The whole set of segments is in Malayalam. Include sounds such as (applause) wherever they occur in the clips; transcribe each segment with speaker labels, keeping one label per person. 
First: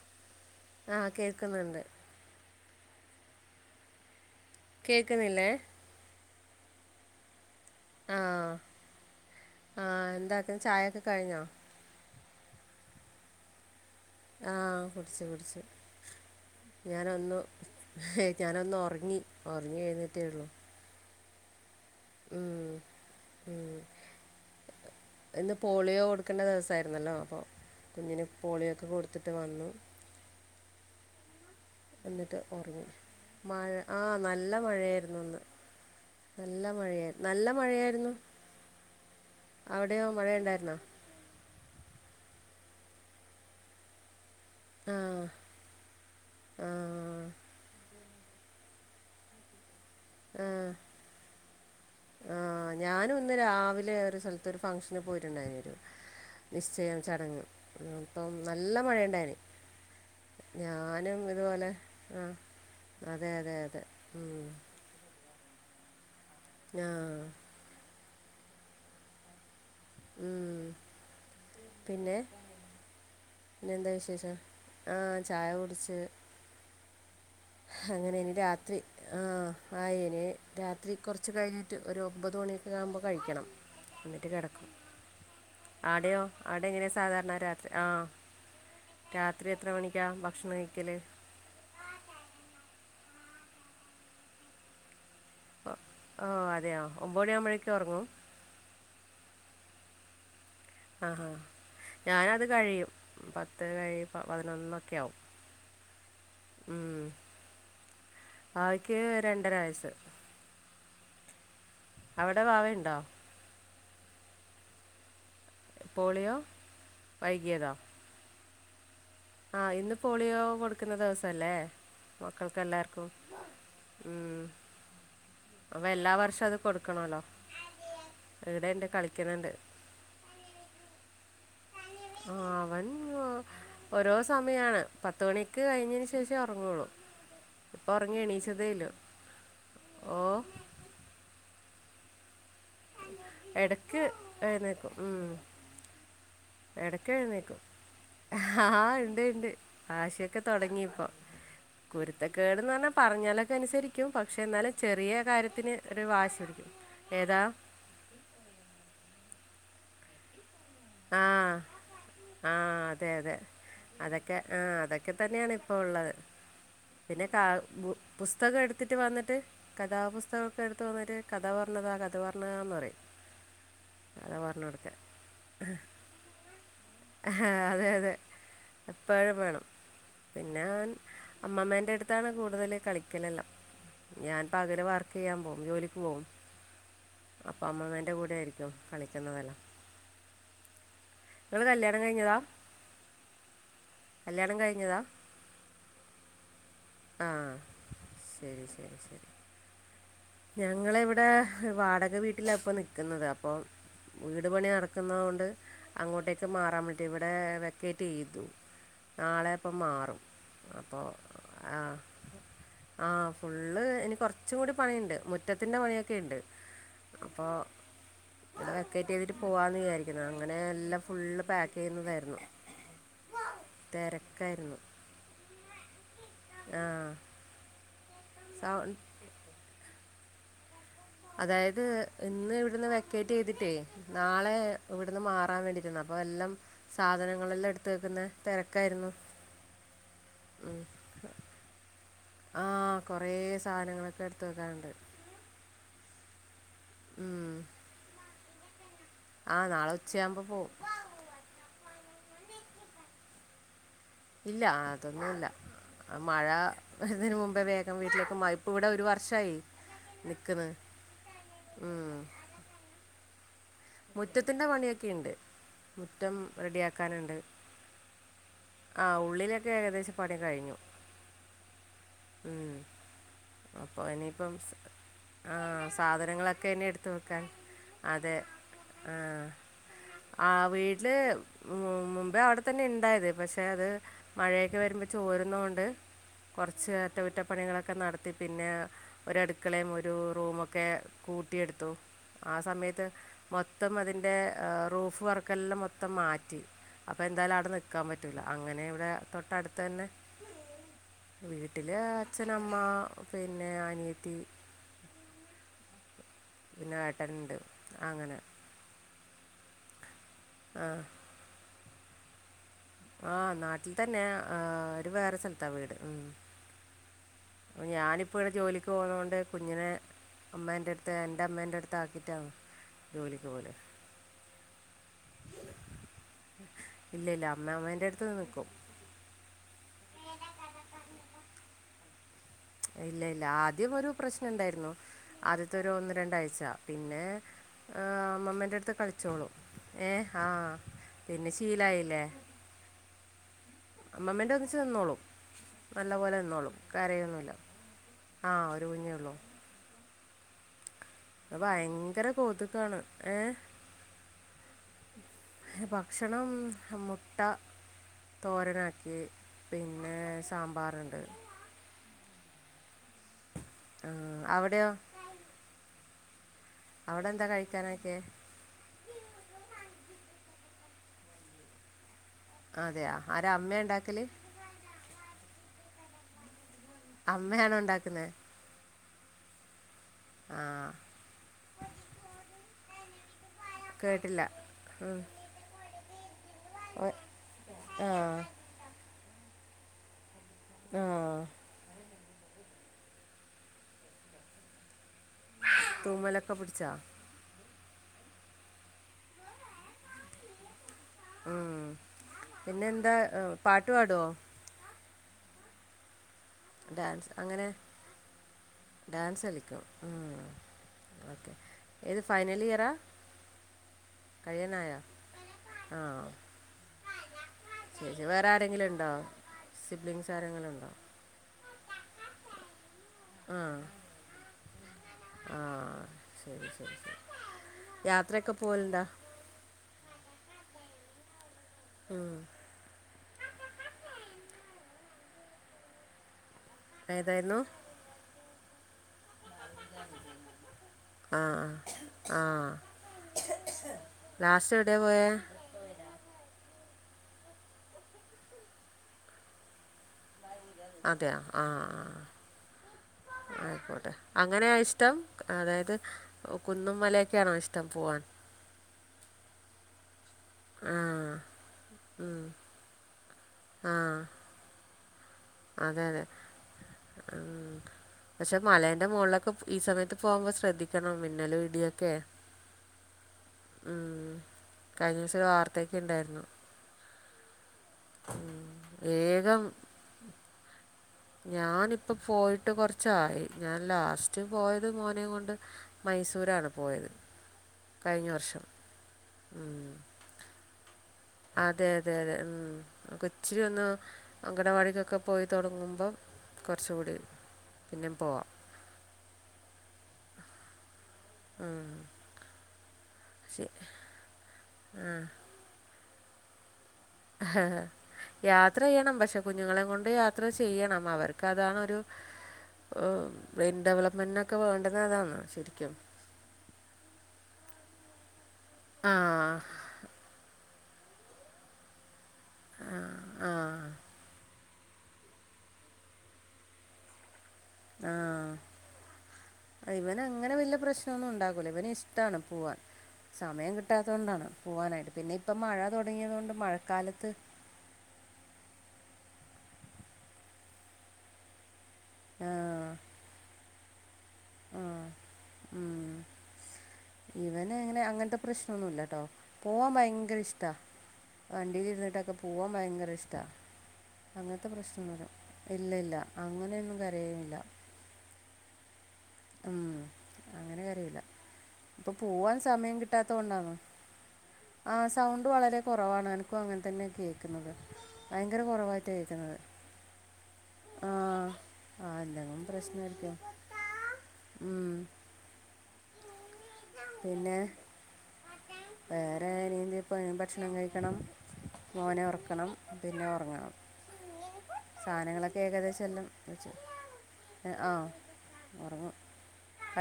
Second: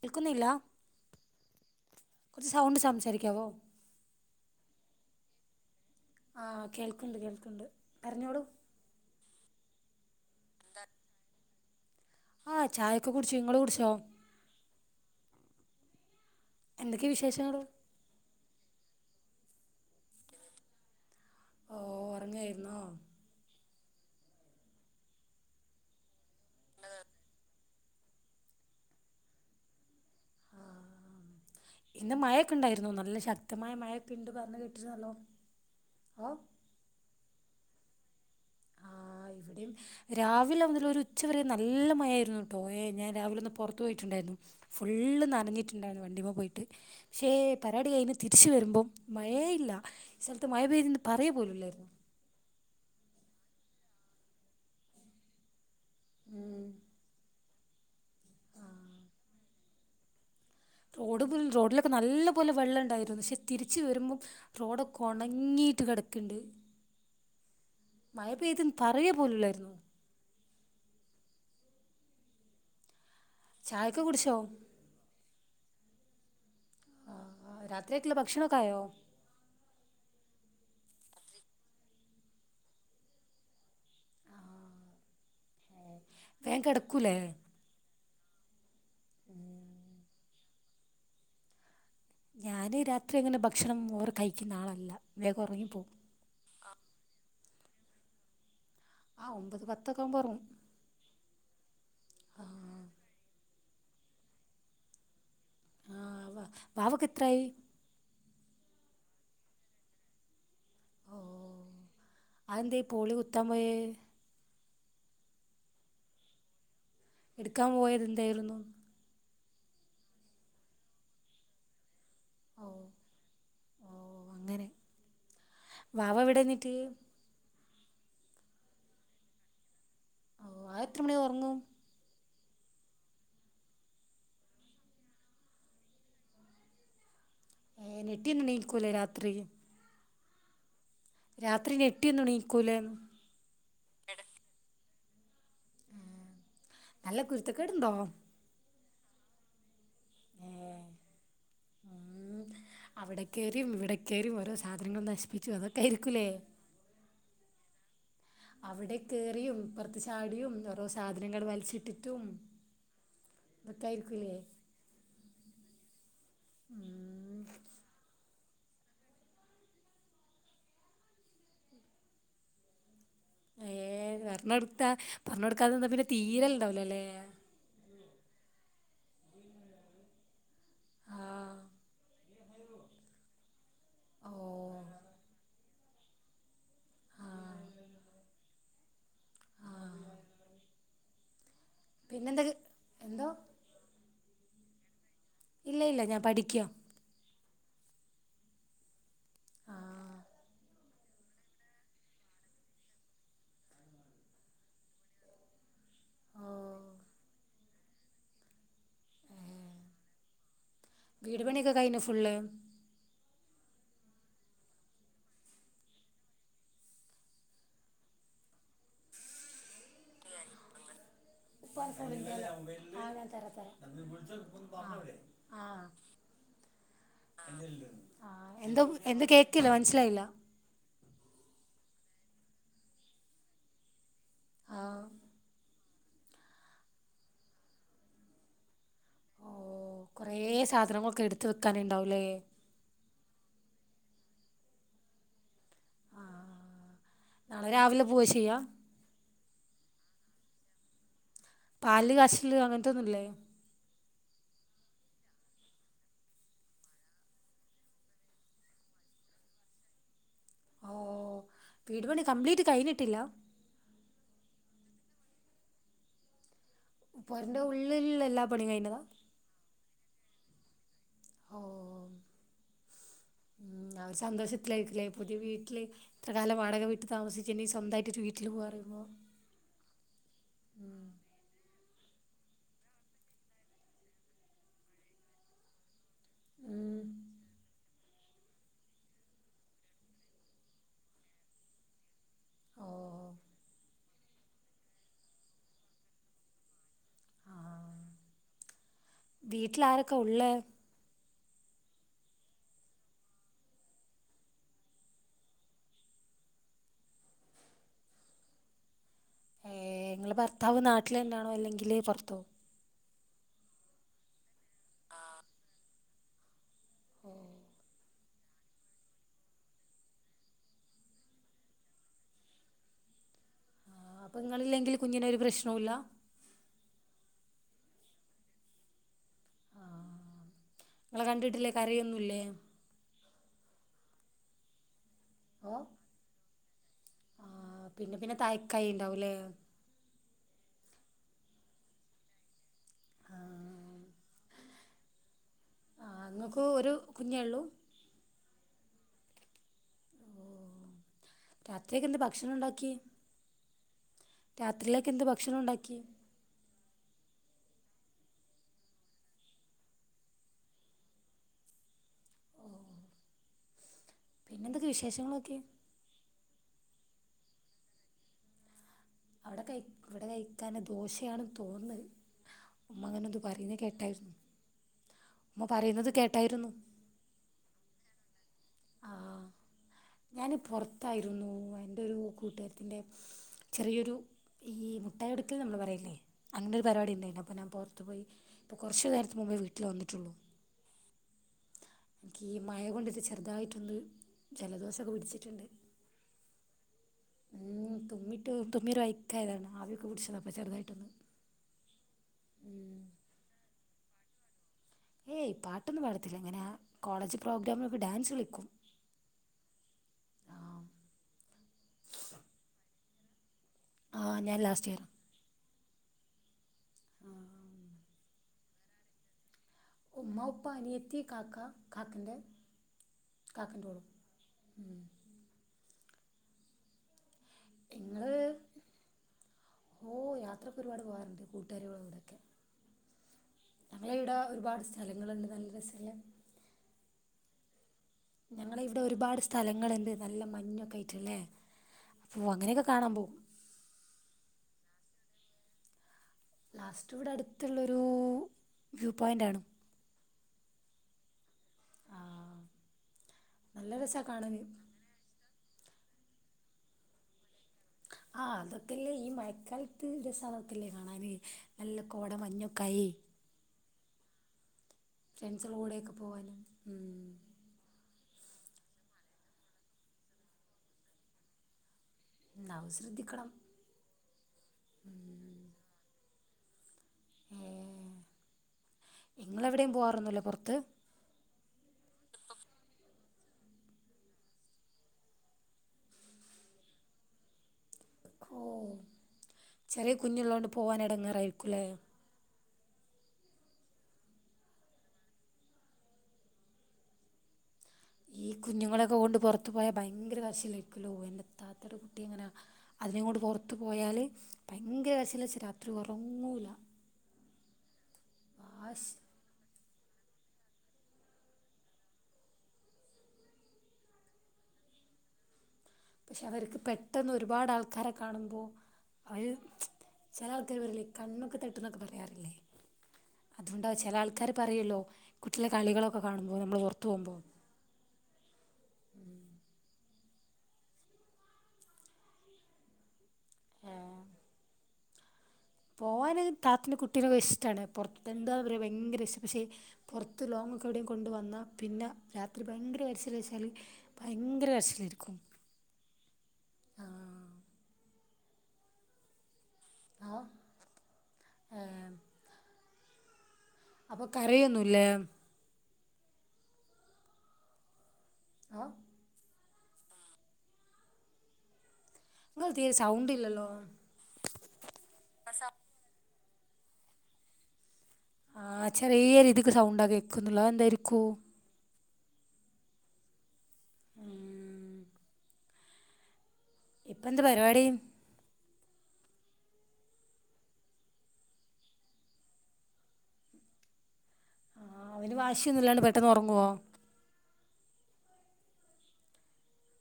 Speaker 1: കേൾക്കുന്നില്ല
Speaker 2: ആ കേൾക്കുന്നുണ്ട്
Speaker 1: സൗണ്ടിൽ സംസാരിക്കാവോ
Speaker 2: കേക്കുന്നില്ലേ
Speaker 1: ആഹ് കേക്കുണ്ട് കേക്കണ്ട് പറഞ്ഞോളൂ
Speaker 2: ആഹ് എന്തായൊക്കെ ചായൊക്കെ കഴിഞ്ഞോ
Speaker 1: ആഹ് ചായൊക്കെ കുടിച്ചു ഇങ്ങള് കുടിച്ചോ
Speaker 2: ആഹ് കുടിച്ചു കുടിച്ചു
Speaker 1: എന്തൊക്കെയാ
Speaker 2: ഞാനൊന്ന്
Speaker 1: വിശേഷങ്ങൾ
Speaker 2: ഞാനൊന്ന ഒറ- ഒറങ്ങി എഴുനേറ്റതേയുള്ളൂ
Speaker 1: ഓ ഒറങ്ങായിരുന്നോ
Speaker 2: ഉം. ഇന്ന് പോളിയോ കൊടുക്കേണ്ട ദെവസായിരുന്നല്ലോ അപ്പൊ കുഞ്ഞിന് പോളിയോക്കെ കൊടുത്തിട്ട് വന്നു
Speaker 1: ആ ഇന്ന്
Speaker 2: എന്നിട്ട്
Speaker 1: മഴയൊക്കെ
Speaker 2: ഓറങ്ങി
Speaker 1: ഉണ്ടായിരുന്നു നല്ല
Speaker 2: മഴ
Speaker 1: ശക്തമായ മഴയൊക്കെ
Speaker 2: ആഹ്
Speaker 1: ഉണ്ട്
Speaker 2: നല്ല
Speaker 1: പറഞ്ഞ് കേട്ടിരുന്നല്ലോ
Speaker 2: മഴയായിരുന്നു ഇന്ന്
Speaker 1: ഓ
Speaker 2: നല്ല മഴയായി നല്ല മഴയായിരുന്നു
Speaker 1: ആഹ് ഇവിടെയും
Speaker 2: അവിടെയോ മഴ
Speaker 1: രാവിലെ
Speaker 2: ഉണ്ടായിരുന്നോ
Speaker 1: മൊതല് ഒരു ഉച്ചവരെ ന - നല്ല മയമായിരുന്നു കേട്ടോ ഏ ഞാൻ രാവിലെ ഒന്ന് പൊറത്ത് പോയിട്ടുണ്ടായിരുന്നു
Speaker 2: ആ
Speaker 1: ഫുള്ള് നനഞ്ഞിട്ടുണ്ടായിരുന്നു വണ്ടിമ്മെ പോയിട്ട്
Speaker 2: ആ
Speaker 1: പക്ഷേ പരാടി കയ്ഞ് തിരിച്ച് വെരുമ്പം മഴേ ഇല്ല ഈ സ്ഥലത്ത് മഴ
Speaker 2: ആ
Speaker 1: പെയതെന്ന് പറയ പോലുല്ലായിരുന്നു
Speaker 2: ആ ഞാനുന്ന് രാവിലെ ഒരു സ്ഥൽത്ത് ഒരു ഫംഗ്ഷന് പോയിട്ടുണ്ടായിന്നൊരു നിശ്ചയം ചടങ് അപ്പം നല്ല മഴണ്ടായിന്ന്
Speaker 1: റോഡും റോഡ്ലൊക്കെ നല്ലപോലെ വെള്ളം ണ്ടായിരുന്നു
Speaker 2: അതെ
Speaker 1: പക്ഷെ
Speaker 2: അതെ
Speaker 1: തിരിച്ചു
Speaker 2: അതെ
Speaker 1: വെരുമ്പം
Speaker 2: ഉം.
Speaker 1: റോഡോക്കൊ ണങ്ങിട്ട് കെടക്ക്ണ്ട്
Speaker 2: ആ
Speaker 1: മയ പെയ്ത്ന്ന് പറയ പോലുല്ലായിര്ന്നു
Speaker 2: ഉം പിന്നെ പിന്നെന്താ
Speaker 1: ചായയൊക്കെ
Speaker 2: വിശേഷം
Speaker 1: കുടിച്ചോ
Speaker 2: ആ ചായ കുടിച്ച്
Speaker 1: ആ
Speaker 2: അങ്ങനെ
Speaker 1: രാത്രിയൊക്കെയുള്ള
Speaker 2: ഇനി
Speaker 1: ഭക്ഷണമൊക്കെ
Speaker 2: രാത്രി
Speaker 1: ആയോ
Speaker 2: ആ ആയിനി രാത്രി കൊർച്ച് കയ്ഞ്ട്ട് ഒരു ഒമ്പത് മണിയൊക്കാവുമ്പോ കഴിക്കണം ന്ന്ട്ട് കെടക്കും ആടെയോ
Speaker 1: വേഗം
Speaker 2: ആടെങ്ങനെയാ
Speaker 1: കിടക്കൂലേ
Speaker 2: സാധാരണ രാത്രി ആ രാത്രി എത്ര മണിക്കാ ഭക്ഷണം കഴിക്കല്
Speaker 1: ഈ രാത്രി അങ്ങനെ ഭക്ഷണം ഓറ് കയ്ക്ക്ണ ആളല്ല വേഗം ഉറങ്ങിപ്പോവും
Speaker 2: ആ അതെയോ ഒമ്പണിയാവുമ്പോഴേക്കൊറങ്ങും
Speaker 1: ആ ഒമ്പത് പത്ത്ക്കാവുമ്പൊറങ്ങും
Speaker 2: ആഹാ ത്ത് കഴി പതിനൊന്നൊക്കാവും
Speaker 1: ആ വ വാവക്കെത്രായി
Speaker 2: ക്ക് രണ്ടര വയസ്സ് അവിടെ
Speaker 1: അന്തെ
Speaker 2: ബാവയുണ്ടോ
Speaker 1: കോള് കുത്താ പോയെ
Speaker 2: പോളിയോ
Speaker 1: ഇട്ക്കാൻ
Speaker 2: വൈകിയതോ
Speaker 1: പോയതെന്തേര്ന്നു
Speaker 2: ആ ഇന്ന് പോളിയോ കൊടുക്കുന്ന ദേവസല്ലേ
Speaker 1: ഓ
Speaker 2: മക്കക്കെല്ലാർക്കും
Speaker 1: ഓ
Speaker 2: ഉം
Speaker 1: അങ്ങനെ
Speaker 2: അപ്പൊ എല്ലാ
Speaker 1: വാവ ഇവിടെ
Speaker 2: വർഷം അത്
Speaker 1: എന്നിട്ട്
Speaker 2: കൊടുക്കണല്ലോ ഇവിടെ ഇണ്ട് കളിക്കണണ്ട്
Speaker 1: ഓഹ് ആത് എത്ര മണി ഒറങ്ങും
Speaker 2: ആവൻ ന് ഓരോ സമയാണ് പത്ത് മണിക്ക് കഴിഞ്ഞെന് ശേഷെ ഒറങ്ങുളൂ. ഇപ്പൊ
Speaker 1: ഏ
Speaker 2: ഒറങ്ങി
Speaker 1: ഞെട്ടിയൊന്നും
Speaker 2: എണീച്ചതെ ഇല്ല.
Speaker 1: എണീക്കൂലേ രാത്രി
Speaker 2: ഓ
Speaker 1: രാത്രി ഞെട്ടിഒന്നും എണീക്കൂലെ.?
Speaker 2: എടക്ക് എഴുന്നേക്കും ഉം
Speaker 1: നല്ല
Speaker 2: എടക്ക്ഴുന്നേക്കും
Speaker 1: കുരുത്തക്കേടുണ്ടോ
Speaker 2: ഇണ്ട് ഇണ്ട് വാശിക്കെ തുടങ്ങിപ്പോ കുരുത്ത
Speaker 1: ഉം
Speaker 2: കേട്ന്ന് പറഞ്ഞാ
Speaker 1: അവിടെ
Speaker 2: പറഞ്ഞാലൊക്കെ
Speaker 1: കയറിയും ഇവിടെ
Speaker 2: അനുസരിക്കും
Speaker 1: കയറിയും
Speaker 2: പക്ഷെ
Speaker 1: ഓരോ
Speaker 2: എന്നാല്
Speaker 1: സാധനങ്ങൾ
Speaker 2: ചെറിയ
Speaker 1: നശിപ്പിച്ചു
Speaker 2: കാര്യത്തിന്
Speaker 1: അതൊക്കെ
Speaker 2: ഒരു
Speaker 1: ആയിരിക്കൂലേ
Speaker 2: വാശി പിടിക്കും. ഏതാ
Speaker 1: അവിടെ കേറിയും ഇപ്പർത് ചാടിയും ഉംണ്ടാ
Speaker 2: ആഹ് ആഹ് അതെ അതെ
Speaker 1: ഇതൊക്കെ ആയിരിക്കൂലേ
Speaker 2: അതൊക്കെ ആഹ് അതൊക്കെ തന്നെയാണ് ഇപ്പൊള്ളത് പിന്നെ
Speaker 1: ഉം
Speaker 2: കാ ബു പുസ്തകം എടുത്തിട്ട് വന്നിട്ട് കഥാപുസ്തകൊക്കെ എടുത്ത് വന്നിട്ട് കഥ പർണ്താ കഥ പർണ്താ എന്ന് പറയും.
Speaker 1: ഏഹ്
Speaker 2: കഥ പറഞ്ഞു
Speaker 1: പർണോടുത്ത
Speaker 2: കൊടുക്കാൻ
Speaker 1: പർണോടുക്കാതിന്ന പിന്നെ തീരെ ഉണ്ടാവൂലല്ലേ
Speaker 2: അതെ അതെ എപ്പഴും വേണം. പിന്നെ അവൻ
Speaker 1: ആ
Speaker 2: അമ്മമ്മേന്റെ എടുത്താണ് കൂടുതല് കളിക്കലെല്ലം.
Speaker 1: ഓ
Speaker 2: ഞാൻ പകല് വർക്കെയ്യാൻ പോം ജോലിക്ക് പോവും. അപ്പ അമ്മമെന്റെ കൂടെ ആരിക്കും കളിക്കുന്നതെല്ലാം
Speaker 1: ആ
Speaker 2: ഇങ്ങള് കല്യാണം കഴിഞ്ഞതാ.?
Speaker 1: പിന്നെന്തൊക്കെ എന്തോ
Speaker 2: കല്യാണം കഴിഞ്ഞതാ.?
Speaker 1: ഇല്ല ഇല്ല ഞാൻ പഠിക്ക്യ.
Speaker 2: ആ ശരി ശരി ശരി.
Speaker 1: ആഹ്
Speaker 2: ഞങ്ങളിവിടെ വാടക വീട്ടിലാപ്പൊ നിക്ക്‌ന്നത് അപ്പൊ. വീട് പണി നടക്കുന്നോണ്ട് അങ്ങോട്ടേക്ക്
Speaker 1: ഓ
Speaker 2: മാറാൻ പറ്റി ഇവിടെ വെക്കേറ്റ് യ്തു. നാളെപ്പം മാറും. അപ്പോൾ
Speaker 1: വീട് പണിഒക്കെ
Speaker 2: ആ
Speaker 1: കഴിഞ്ഞോ ഫുള്ള്.?
Speaker 2: ആ ഫുള്ള് ഇനി കുറച്ചുടി പണിയ്ണ്ട് മുറ്റത്തിൻ്റെ പണിയൊക്കെയിണ്ട് അപ്പോ. വ്ടെ വെക്കേറ്റ് എഴ്തിട്ട് പോവാന്ന് വിചാരിക്ക്‌ന്ന് അങ്ങനെ എല്ലം
Speaker 1: ആഞാ തെര തെര ആ ആഹ് (unintelligible)
Speaker 2: ആഹ.
Speaker 1: ആ എന്തവ് എന്ത് കേൾക്കില്ല മനസ്സിലായില്ല.?
Speaker 2: അതായത് ഇന്ന് ഇവിടുന്ന് വെക്കേറ്റ് ചെയ്തിട്ടേ നാളെ
Speaker 1: ആഹ്
Speaker 2: ഇവിടുന്ന് മാറാ വേണ്ടിട്ടന്ന (unintelligible) എല്ലം സാധനങ്ങളെല്ലാം എടുത്തു വെക്കുന്ന തെരക്കായിരുന്നു.
Speaker 1: ഓ കുറേ
Speaker 2: മ്
Speaker 1: സാധനങ്ങളൊക്കെ എടുത്ത് വെക്കാനുണ്ടാവൂലേ
Speaker 2: ആഹ് കൊറെ സാനങ്ങളോ (unintelligible) എടുത്ത് വെക്കാൻണ്ട്.
Speaker 1: ആഹ് നാളെ രാവിലെ പൂവാ ചെയ്യ.?
Speaker 2: ആഹ് നാളെ ഉച്ചയാവുമ്പോ പോം.
Speaker 1: പാൽന്റെ കാശ് ല് അങ്ങനതൊന്നുല്ലേ.?
Speaker 2: ഇല്ല അതൊന്നുല്ല. ആ മഴതിന് മുമ്പേ വേഗം വീട്ടിലേക്ക് മയ് ഇപ്പ വടെ ഒരു വർഷയി നി
Speaker 1: ഓ വീട്പണി കംപ്ലീറ്റ് കഴിഞ്ഞിട്ടില്ല.?
Speaker 2: മുറ്റത്തിന്റെ പണിയൊക്കെയിണ്ട് മുറ്റം റെഡിയാക്കാന്ണ്ട്
Speaker 1: പൊരന്റെ ഉള്ളിലുള്ള എല്ലാ പണിയും കഴിഞ്ഞതാ
Speaker 2: ആ ഉള്ളിലെക്കെ ഏകദേശ പണി കഴിഞ്ഞു.
Speaker 1: ഓ
Speaker 2: ഉം.
Speaker 1: ഉം
Speaker 2: അപ്പൊ
Speaker 1: ആ ഒരു
Speaker 2: എനിയിപ്പം സ്
Speaker 1: സന്തോഷത്തിലായിരിക്കുംല്ലേ പുതിയ വീട്ടില്
Speaker 2: ആഹ
Speaker 1: ഇത്ര കാലം
Speaker 2: സാധനങ്ങളൊക്കെ
Speaker 1: വാടക
Speaker 2: ഇനി
Speaker 1: വീട്ടിൽ
Speaker 2: എടുത്തു വെക്കാൻ
Speaker 1: താമസിച്ചിനി സ്വന്തായിട്ടൊരു
Speaker 2: അതെ.
Speaker 1: വീട്ടില് പോവാറിയുമ്പോ
Speaker 2: ആഹ ആ വീട്ട്ല് മ മുമ്പേ അവിടെ തന്നെ ഇണ്ടായത് പക്ഷെ അത് മഴയൊക്കെ വരുമ്പോ ചോരുന്നോണ്ട് കൊറച്ച് അറ്റകുറ്റപ്പണികളൊക്കെ നടത്തി പിന്നെ ഒരടുക്കളേം ഒരു റൂമൊക്കെ കു കൂട്ടിയെടുത്തു ആ
Speaker 1: ഓ
Speaker 2: സമയത്ത് മൊത്തം അതിന്റെ ആ റൂഫ് വർക്കെല്ലം മൊത്തം മാറ്റി. അപ്പൊ എന്തായാലും അവിടെ
Speaker 1: ആഹ്
Speaker 2: നിക്കാൻ പറ്റൂല അങ്ങനെ ഇവിടെ തൊട്ടടുത്ത് ന്നെ
Speaker 1: വീട്ടിലാരൊക്കെ ഉള്ളേ
Speaker 2: വീട്ടില് അച്ഛനമ്മ പിന്നെ അനിയത്തി പിന്നെ ഏട്ടനിണ്ട് അങ്ങനെ
Speaker 1: നിങ്ങള ഭർത്താവ്
Speaker 2: ആ
Speaker 1: നാട്ടിലെ എന്താണോ അല്ലെങ്കില് പുറത്തോ
Speaker 2: ആഹ് നാട്ടിൽ തന്നെ ആഹ് ഒരു വേറെ സ്ഥലത്താ വീട് ഉം ഞാനിപ്പ ഇവിടെ ജോലിക്ക് പോന്ന കൊണ്ട് കുഞ്ഞിനെ അമ്മ്ന്റെ അടുത്ത് എന്റെ അമ്മേന്റെ അടുത്ത് ആക്കിട്ടാ ജോലിക്ക് പോലെ
Speaker 1: ആ അപ്പൊ നിങ്ങളില്ലെങ്കിൽ കുഞ്ഞിന ഒരു പ്രശ്നോവില്ല
Speaker 2: ഇല്ല ഇല്ല അമ്മാമ്മേന്റെ അടുത്ത് നിൽക്കും
Speaker 1: ആ നിങ്ങളെ കണ്ടിട്ടില്ലേ കരയൊന്നുല്ലേ
Speaker 2: ഇല്ല ഇല്ല ആദ്യം ഒരു പ്രശ്നം ഉണ്ടായിരുന്നു
Speaker 1: ഓ
Speaker 2: ആദ്യത്തെ ഒരു ഒന്ന് രണ്ടാഴ്ച പിന്നെ
Speaker 1: ആഹ് പിന്നെ പിന്നെ
Speaker 2: അമ്മമ്മേൻ്റെ
Speaker 1: തയക്കായി
Speaker 2: അടുത്ത്
Speaker 1: ഇണ്ടാവുല്ലേ
Speaker 2: കളിച്ചോളൂ ഏഹ് ആഹ് പിന്നെ ശീലായില്ലേ
Speaker 1: ആഹ്
Speaker 2: അമ്മമ്മേന്റെ ഒന്നിച്ചച്ച് നിന്നോളും നല്ല
Speaker 1: ആഹ്
Speaker 2: പോലെ
Speaker 1: ഇങ്ങക്ക്
Speaker 2: നിന്നോളും
Speaker 1: ഒരു കുഞ്ഞേ
Speaker 2: കരയൊന്നുല്ല
Speaker 1: ഉള്ളൂ
Speaker 2: ആ കുഞ്ഞേള്ളൂ
Speaker 1: ഓ രാത്രിയൊക്കെ എന്താ
Speaker 2: ഭയങ്കര
Speaker 1: ഭക്ഷണം ഉണ്ടാക്കിയേ
Speaker 2: കോതുകാണ് ഏഹ്
Speaker 1: രാത്രിയിലേക്ക് എന്ത് ഭക്ഷണം ഉണ്ടാക്കി
Speaker 2: ഭക്ഷണം മുട്ട തോരനാക്കി പിന്നെ സാമ്പാറുണ്ട് ആ,
Speaker 1: പിന്നെന്തൊക്കെ
Speaker 2: അവിടെയോ
Speaker 1: വിശേഷങ്ങളൊക്കെ
Speaker 2: അവിടെ എന്താ കഴിക്കാനൊക്കെ
Speaker 1: അവിടെ ക ഇവിടെ കഴിക്കൻ ദോശയാണ് തോന്നുന്നത് ഉമ്മ
Speaker 2: അതെയോ
Speaker 1: അങ്ങനെ എതു
Speaker 2: ആരാ
Speaker 1: പറയുന്നേ
Speaker 2: അമ്മ ഉണ്ടാക്കൽ
Speaker 1: കേട്ടായിരുന്നു ഉമ്മ പറയുന്നത് കേട്ടായിരുന്നു
Speaker 2: അമ്മയാണോ ഒണ്ടാക്കുന്നെ
Speaker 1: ആ ഞാൻ പൊറത്തായിരുന്നു എന്റെ ഒരു കൂട്ടുകാരിത്തിന്റ ചെറിയൊരു
Speaker 2: കേട്ടില്ല
Speaker 1: ഈ
Speaker 2: ഉം.
Speaker 1: മുട്ടായൊടുക്കൽന്ന് നമ്മള് പറയില്ലേ അങ്ങനെ ഒരു പരിപാടി
Speaker 2: ഒ-
Speaker 1: ഉണ്ടായിരുന്നു അപ്പൊ ഞാൻ പുറത്തു
Speaker 2: ആ
Speaker 1: പോയി ഇപ്പൊ കൊറച്ചു നേര മുമ്പേ വീട്ടിൽ വന്നിട്ടുള്ളു
Speaker 2: ആ
Speaker 1: എനിക്ക് ഈ മഴകൊണ്ടി ചെറുതായിട്ടൊ ജലദോഷം
Speaker 2: തുമലൊക്കെ പിടിച്ചാ
Speaker 1: മ് തുമ്മിട്ട് തുമ്മി ഒരു വയ്ക്കായതാണ് ആവി ഒക്കെ പിടിച്ചതാ ചെറതായിട്ടൊന്ന്
Speaker 2: ഉം പിന്നെ എന്താ പാട്ട്പാടുവോ
Speaker 1: ഏയ് പാട്ടൊന്നും പാടു ആ
Speaker 2: ഡാൻസ്
Speaker 1: കോളേജ്
Speaker 2: അങ്ങനെ
Speaker 1: പ്രോഗ്രമിലൊക്കെ ഡാൻസ് കളി
Speaker 2: ഡാൻസ് കളിക്കും മ് ഓക്കെ ഏത് ഫൈനൽ ഇയറാ
Speaker 1: ആ ഞാൻ ലാസ്റ്റ്
Speaker 2: കയിനായ
Speaker 1: ഇയർ
Speaker 2: ആ (unintelligible) വേറെ ആരെങ്കിലും ഇണ്ടോ
Speaker 1: ഉമ്മ ഉപ്പ അനിയത്തി കാക്ക കാക്കെന്റെ
Speaker 2: ആ
Speaker 1: കാക്കന്റോളും
Speaker 2: ആ ശരി ശരി ശരി
Speaker 1: ഞങ്ങൾ
Speaker 2: യാത്രയൊക്കെ പോവലിണ്ടാ
Speaker 1: യാത്രൊക്കെ ഒരുപാട് പോകാറുണ്ട് കൂട്ടുകാരികളും
Speaker 2: ഉം.
Speaker 1: ഇടൊക്കെ ഞങ്ങളിവടെ ഒരുപാട് സ്ഥലങ്ങളുണ്ട് നല്ല രസല്ല
Speaker 2: ഏതായിരുന്നു
Speaker 1: ഞങ്ങള് ഇവിടെ ഒരുപാട് സ് ഥലങ്ങളിണ്ട് നല്ല മഞ്ഞൊക്കെ ആയിട്ടുള്ളേ
Speaker 2: ആ
Speaker 1: അപ്പൊ
Speaker 2: ആ
Speaker 1: അങ്ങനെയൊക്കെ കാണാൻ പോവും
Speaker 2: എവടെയാ പോയെ
Speaker 1: ലാസ്റ്റ് ഇവടെ അടുത്തുള്ളൊരു വ്യൂ പോയിന്റ് ആണ്
Speaker 2: അതെയ ആ
Speaker 1: നല്ല
Speaker 2: ആയിക്കോട്ടെ
Speaker 1: രസമാണ് കാണാൻ
Speaker 2: അങ്ങനെയ ഇഷ്ടം അതായത് കുന്നും മലയൊക്കെയാണോ ഇഷ്
Speaker 1: ആ അതൊക്കെല്ലേ ഈ മഴക്കാലത്ത് രസ (unintelligible)
Speaker 2: ആ
Speaker 1: കാണന് നല്ല കോട മഞ്ഞക്കായി
Speaker 2: ആ അതെ
Speaker 1: കൂടെയൊക്കെ
Speaker 2: അതെ
Speaker 1: പോവാനും
Speaker 2: ഉം പക്ഷെ മലന്റെ മുകളിലൊക്കെ ഈ സമയത്ത് പോകുമ്പോൾ ശ്രദ്ധിക്കണം മിന്നലും ഇടിയ ക്കെ
Speaker 1: ഇണ്ടാവും ശ്രദ്ധിക്കണം
Speaker 2: ഉം കഴിഞ്ഞ ദിവസൊരു വാർത്തക്കെ ഇണ്ടായിരുന്നു
Speaker 1: ഏ
Speaker 2: വേഗം
Speaker 1: നിങ്ങെളെവിടെയും പോവാറൊന്നൂല്ലോ പൊറത്ത്
Speaker 2: ഞാനിപ്പോൾ പോയിട്ട് കൊറച്ചായി ഞാൻ ലാസ്റ്റ് പോയത് മോനം കൊണ്ട് മൈസൂ രാണ് പോയത് കഴിഞ്ഞ വർഷം
Speaker 1: ഓഹ്
Speaker 2: മ്
Speaker 1: ചെറിയ കുഞ്ഞുള്ളോണ്ട് പോവാൻ എടങ്ങേറായിരിക്കുല്ലേ
Speaker 2: അതെ അതെ അതെ ഉം കൊച്ച് ഒന്ന് അങ്കണവാടിക്കൊക്കെ പോയി തുടങ്ങുമ്പോ കൊറച്ച് കൂടി
Speaker 1: ഈ കുഞ്ഞുങ്ങളൊക്കെ കൊണ്ട് പുറത്തു പോയാൽ ഭയങ്കര വാശി അല്ലെ എന്റെ
Speaker 2: ഉം.
Speaker 1: താത്തയുടെ കുട്ടി എങ്ങനാ അതിനെ കൊണ്ട്
Speaker 2: ശ-
Speaker 1: പൊറത്തു പോയാല് ഭയങ്കര വാശിയല്ലേച്ചാൽ രാത്രി ഉറ
Speaker 2: ആ യാത്ര ചെയ്യണം
Speaker 1: വാശി
Speaker 2: പക്ഷെ കുഞ്ഞുങ്ങളെ കൊ ണ്ട് യാത്ര ചെയ്യണം അവർക്ക് അതാണ് ഒരു ഓ ബ്രെയിൻ ഡെവലപ്മെന്റ്നൊക്കെ വേണ്ടത് അതാണ് ശരിക്കും
Speaker 1: പക്ഷെ അവർക്ക് പെട്ടെന്ന് ഒരുപാട് ആൾക്കാരെ കാണുമ്പോ
Speaker 2: ആ
Speaker 1: അവര് ചെല ആൾ (unintelligible) കണ്ണൊക്കെ തട്ടുമെന്ന് പറയാറില്ലേ
Speaker 2: ആ ആ
Speaker 1: അതുകൊണ്ട് ചെല ആൾക്കാര് പറയല്ലോ കുട്ടിള് കളികളൊക്കെ കാണുമ്പോ നമ്മള് പൊറത്തു പോറത്തുമ്പോ
Speaker 2: ആ ഇവന് അങ്ങനെ വലിയ പ്രശ്നമൊന്നും ഉണ്ടാകൂല ഇവന് ഇഷ്ടാണ് പോവാൻ സമയം കിട്ടാത്തതോണ്ടാണ് പോവാനായിട്ട് പിന്നേം
Speaker 1: പോകാന് താത്തിന്റെ കുട്ടീകൊക്ക് ഇഷ്ടണ് പുറത്ത് എന്താ പറയാ ഭയങ്കര ഇഷ്ട പക്ഷേ പുറത്ത് ലോങ്ങൊക്കെ എവിടെയും കൊണ്ട് വന്നാൽ പിന്നെ
Speaker 2: ആ
Speaker 1: രാത്രി ഭയങ്കര കരിച്ചിൽ വെച്ചാൽ ഭയങ്കര
Speaker 2: ആ
Speaker 1: കരച്ചിലാരിക്കും
Speaker 2: ഉം.
Speaker 1: ആഹ്
Speaker 2: പ്രശ്നമൊന്നുല്ലട്ടോ, പോവാൻ
Speaker 1: ആ
Speaker 2: ഭയങ്കര ഇഷ്ട്ടാ
Speaker 1: ഏ,
Speaker 2: വണ്ടീല് ഇര്ന്നിട്ടൊക്കെ പോവാൻ ഭയങ്കര സ് ട്ടാ
Speaker 1: അപ്പ കരയൊന്നുല്ലേ?
Speaker 2: ഇല്ല ഇല്ല അങ്ങനെന്നും കരയോന്നുല്ല
Speaker 1: ആഹ്
Speaker 2: ഉം അങ്ങനെ കരയൂല ഇപ്പോ പോവാൻ
Speaker 1: നിങ്ങൾ തീരെ
Speaker 2: സമയം കിട്ടാത്ത
Speaker 1: സൗണ്ട് ഇല്ലല്ലോ
Speaker 2: കൊണ്ടാണ് ആഹ് സൗണ്ട് വളരെ കോറവാണ് ഇപ്പം അങ്ങൻതന്നെ കേക്ക്ന്നത്
Speaker 1: ആഹ് ചെറീയ രീതിക്ക് സൗണ്ടാ കേക്ന്നുള്ളൂ അഹ് എന്തായിരിക്കും?
Speaker 2: ആഹ് എന്തെങ്കും പ്രശ്ന ആയിരിക്കും ഉം
Speaker 1: ഇപ്പ ന്താ
Speaker 2: പിന്നെ
Speaker 1: പരിപാടി
Speaker 2: വേറെ ഇനീന്തെപ്പോ ഭക്ഷണം കഴിക്കണം മോനെ ഒർക്കണം പിന്നെ ഒർങ്ങണം
Speaker 1: ആഹ് അവന്
Speaker 2: സാനങ്ങളൊക്കെ
Speaker 1: വാശിയൊന്നുല്ലാണ്ട്
Speaker 2: ഏകദേശം എല്ലം
Speaker 1: പെട്ടെന്ന് ഒറങ്ങുവോ?
Speaker 2: ആഹ് ഒർങ്ങും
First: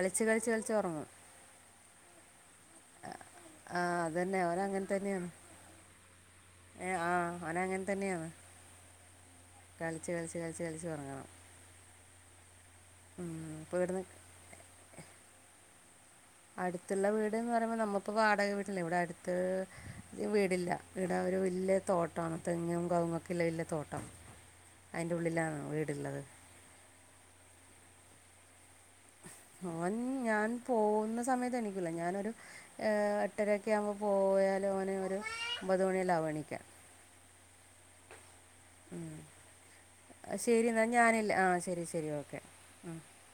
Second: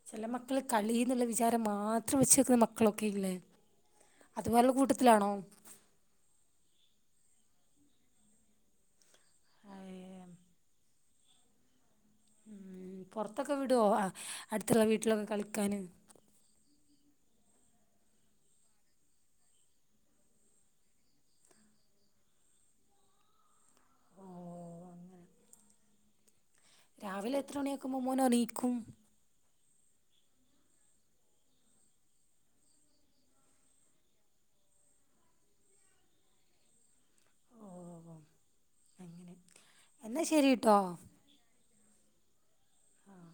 Speaker 1: ചെല മക്കള് കളിന്ന്ള്ള വിചാരം മാത്രം വെച്ച് ക്കളൊക്കെ ഇല്ലേ
Speaker 2: ആ തന്നെ
Speaker 1: അത് പോലെ കൂട്ടത്തിലാണോ
Speaker 2: ഏഹ് ആഹ് അവന് അങ്ങൻ തന്നെയാണ് കൾച്ച്
Speaker 1: അയ്യേ.
Speaker 2: കൾച്ച് കൾച്ച് കൾച്ച് ഒറങ്ങണം
Speaker 1: പോർത്തൊക്കെ വിടോ
Speaker 2: ഇവിടുന്ന്
Speaker 1: അട്ത്ത്ള്ള വീട്ടിലൊക്കെ കളിക്കാന്?
Speaker 2: അട്ത്ത്ള്ള വീട് ന്ന് പറയുമ്പോ നമ്മള്പ്പോ വാടക വീട്ടില്ലേ ഇവിടെ അട്ത്ത് വീടില്ല വീ ഒരു വെല്ല്യ തോട്ടാണ് തെങ്ങും കവുങ്ങക്കെള്ള വെല്ല്യ തോട്ടം
Speaker 1: ഓഹ്
Speaker 2: അയ്ന്റെ
Speaker 1: അങ്ങനെ
Speaker 2: ഉള്ളിലാണ് വീട്ള്ളത്
Speaker 1: രാവിലെ എത്ര മണിയാക്കുമ്പോ മോന് എണീക്കും?
Speaker 2: ഓൻ ഞാൻ പോകുന്ന സമയത്ത് എണീക്കൂല ഞാനൊരു എട്ടരൊക്കെ ആവുമ്പോ പോ പോയാലും അവന് ഒരു ഒമ്പത് മണിയെല്ലാമാവും എണീക്കാൻ
Speaker 1: ഓം (unintelligible)
Speaker 2: ശരി എന്നാ ഞാനില്ല ആഹ് ശരി ശരി ഓക്കെ
Speaker 1: ആഹ്